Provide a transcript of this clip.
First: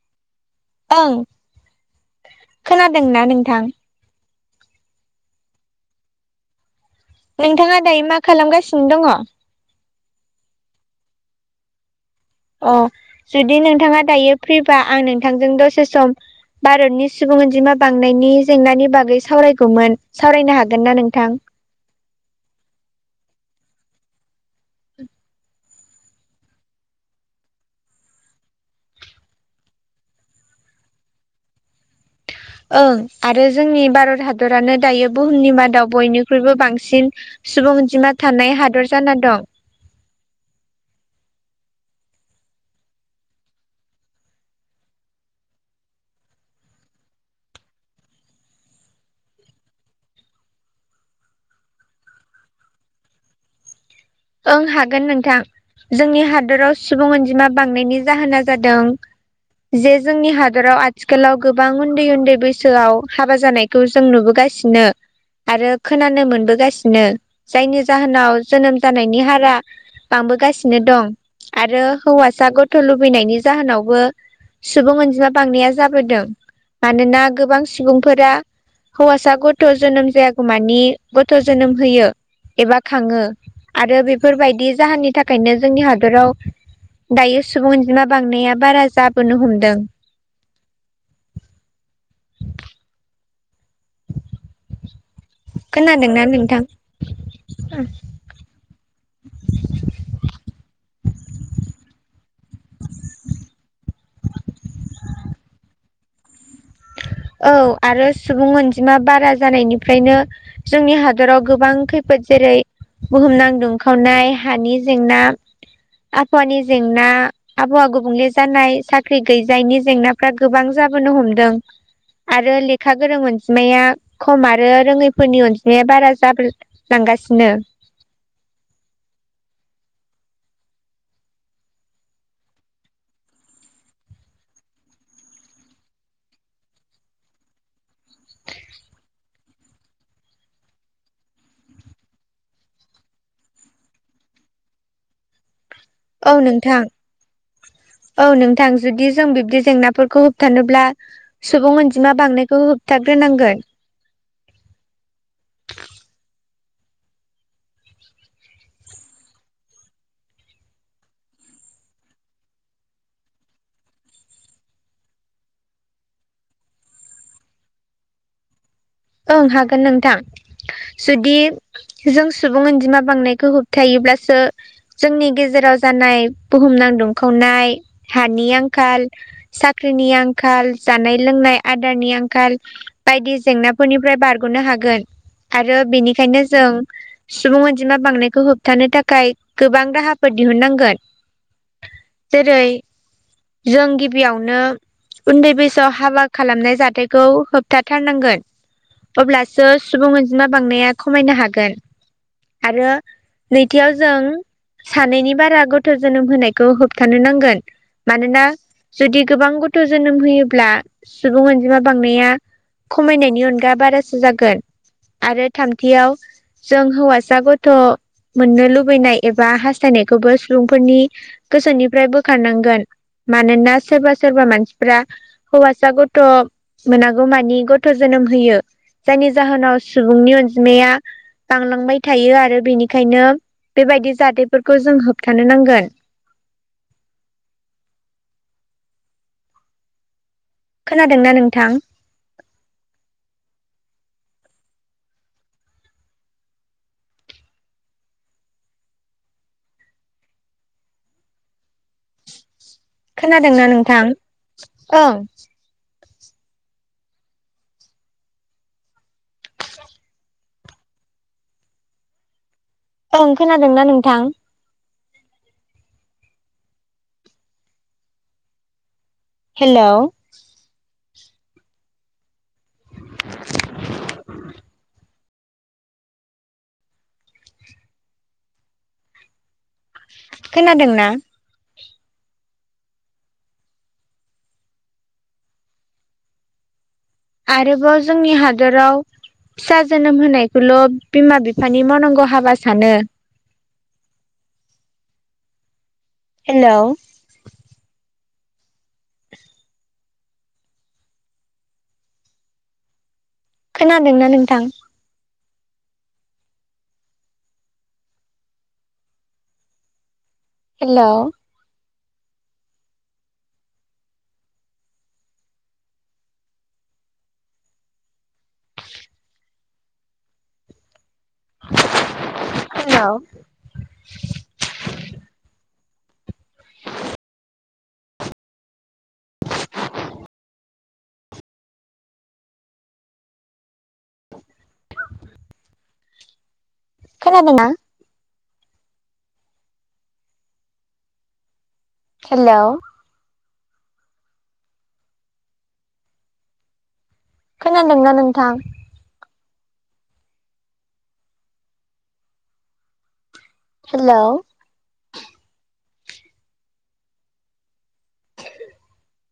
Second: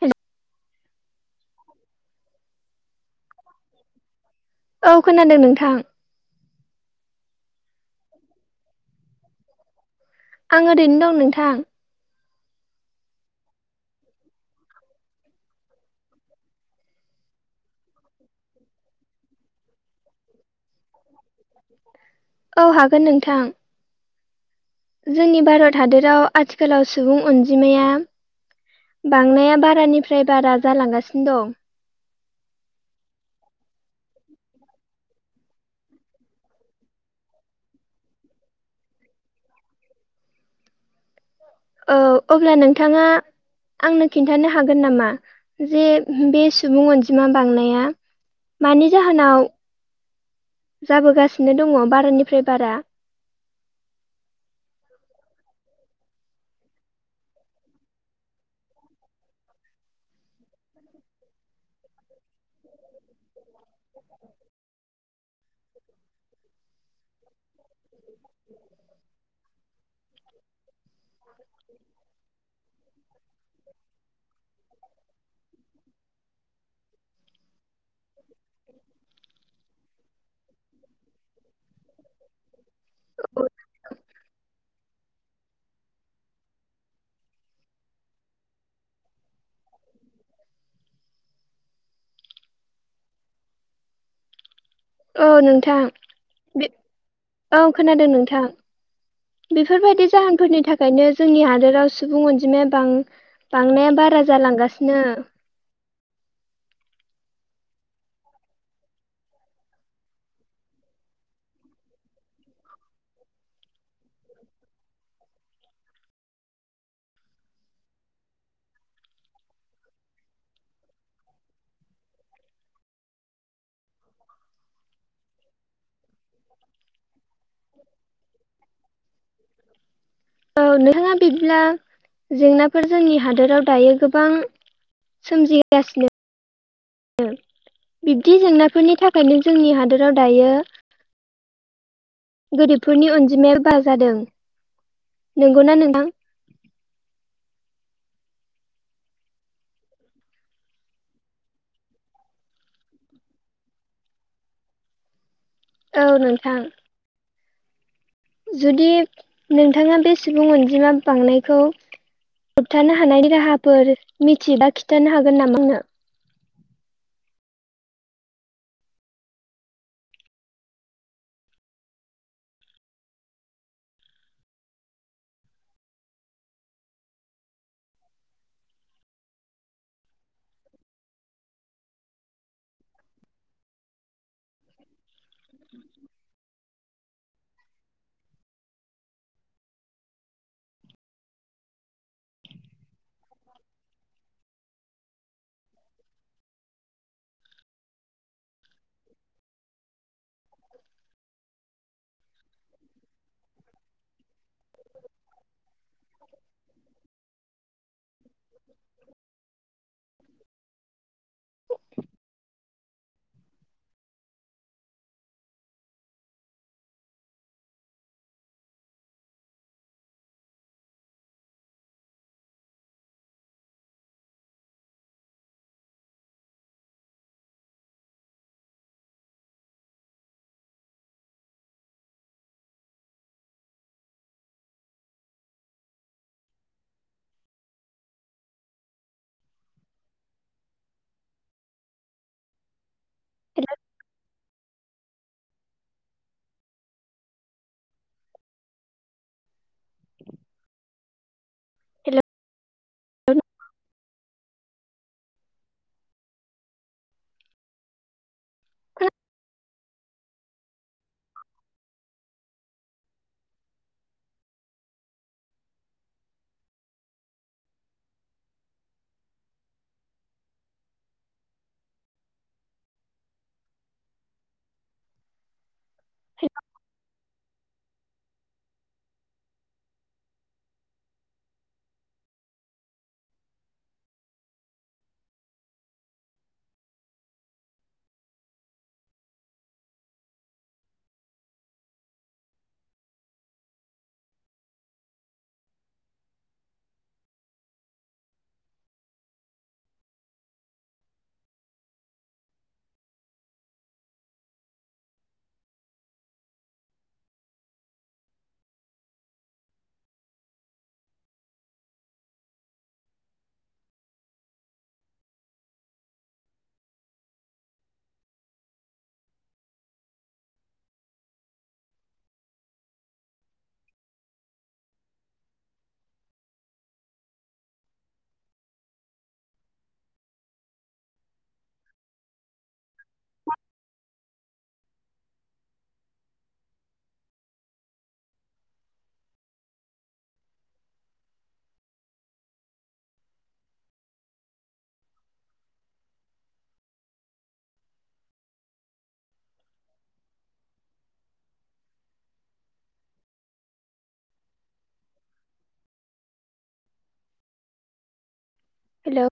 हेल ओं खोनादोंना नोंथां? औ खोनादों नोंथां नोंथाङा दायो मा खालामगासिनो दङ? आं ओरैनो दं नोंथां। अ जुदि नोंथाङा दायो फ्रिबा आं नोंथांजों दसे सम भारतनि सुबुं अनजिमा बांनायनि जेंनानि बागै सावरायगौमोन सावरायनो हा औ हागोन नोंथां जोंनि भारत हादराव आथिखालाव सुबुं अनजिमाया बांनाया बारानिफ्राय बारा जालांगासिनो दं ओं आरो जोंनि भारत हा दरानो दायो बुहुमनि मादाव बयनिख्रुइबो बांसिन सुबुंअजिमा थानाय हादर जाना दं। ओ अब्ला नोंथाङा आंनो खिन्थानो हागोन नामा जे बे सुबुं अनजिमा बांनाया मानि जाहोनाव जाबोगासिनो दङ बारानिफ्राय बारा ओं हागोन नोंथां जोंनि हादराव सुबुं अनजिमा बांनायनि जाहोना जादों जे जोंनि हादराव आथिखालाव गोबां उन्दै उन्दै बैसोआव हाबा जानायखौ जों नुबोगासिनो आरो खोनानो मोनबोगासिनो जायनि जाहोनाव जोनोम हारा बांबोगासिनो दं आरो हौवासा गथ थ' लुबैनायनि जाहोनावबो सुबुं अनजिमा बांनाया जाबोदों मानोना गोबां सुबुंफोरा हौवासा गथ' जोनोम जायागौ मानि गथ' जोनोम होयो एबा खाङो आरो बेफोरबायदि जाहोननि थाखायनो जोंनि हादराव दायो सुबुं अनजिमा बांनाया बारा जाबोनो हमदों औ नोंथां खोनादोंना नोंथां बि औ खोनादों नोंथां बेफोरबायदि जाहोनफोरनि थाखायनो जोंनि हादोराव सुबुं अनजिमाया बां-बांनाया बारा जालांगासिनो औ आरो सुबुं अनजिमा बारा जानायनिफ्रायनो जोंनि हादराव गोबां खैफोद जेरै बुहुमनां दुंखावनाय हानि जेंना आबहावानि जेंना आबहावा गुबुंले जानाय साख्रि गैजायनि जेंनाफ्रा गोबां जाबोनो हमदों आरो लेखा गोरों अनजिमाया खम आरो रोङैफोरनि अनजिमाया बारा जाब लांगासिनो औ नोंथाङा बिदिब्ला जेंनाफोर जोंनि हादोराव दायो गोबां सोमजिगासिनो ओ बिब्दि जेंनाफोरनि थाखायनो जोंनि हादोराव दायो गोरिबफोरनि अनजिमाया बारा जादों नंगौना नों औ नोंथां औ नोंथां जुदि जों बिब्दि जेंनाफोरखौ होबथानोब्ला सुबुं अनजिमा बांनायखौ होबथाग्रोनांगोन औ नोंथां जुदि नोंथाङा बे सुबुं अनजिमा बांनायखौ होबथानो हानायनि राहाफोर मिथिबा खिन्थानो हागोन नामानो? ओं हागोन नोंथां जुदि जों सुबुं अनजिमा बांनायखौ होबथायोबब्लासो जोंनि गेजेराव जानाय बुहुमनां दुंखावनाय हानि आंखाल साख्रिनि आंखाल जानाय लोंनाय आदारनि आंखाल बायदि जेंना फोरनिफ्राय बारग'नो हागोन आरो बेनिखायनो जों सुबुं अनजिमा बांनायखौ होबथानो थाखाय गोबां राहाफोर दिहुननांगोन जेरै जों गिबियावनो उन्दै बैसोआव हाबा खालामनाय जाथायखौ होबथाथारनांगोन। अब्लासो सुबुं अनजिमा बांनाया खमायनो हागोन आरो नैथियाव जों सानैनि बारा गथ' जोनोम होनायखौ होबथानो नांगोन मानोना जुदि गोबां गथ' जोनोम होयोब्ला सुबुं अनजिमा बांनाया खमायनायनि अन गा बारासो जागोन आरो थामथियाव जों हौवासा गथ' मोननो लुबैनाय एबा हास्थायनायखौबो सुबुंफोरनि गोसोनिफ्राय बोखारनांगोन मानोना सोरबा सोरबा मानसिफ्रा हौवासा गथ' मोनागौमानि गथ' जोनोम होयो जायनि जाहोनाव सुबुंनि अनजिमाया बांलांबाय थायो आरो बेनिखायनो बेबायदि जाथायफोरखौ जों होबथानो नांगोन [inaudible] खोनादोंना नोंथां? [inaudible] हेलौ खोनादोंना नोंथां? ओं [unintelligible] ओं खोनादोंना नोंथां? हेल' [unintelligible] [unintelligible] खोनादोंंना आरोबाव जोंनि हादराव फिसा जोनोम होनायखौल' बिमा बिफानि मावनांगौ हाबा सानो हेल' खोनादोंना नोंथां? हेल' [unintelligible] हेल' [inaudible] खोनादोंना हेल' खोनादोंना नोंथां हेल' हेल'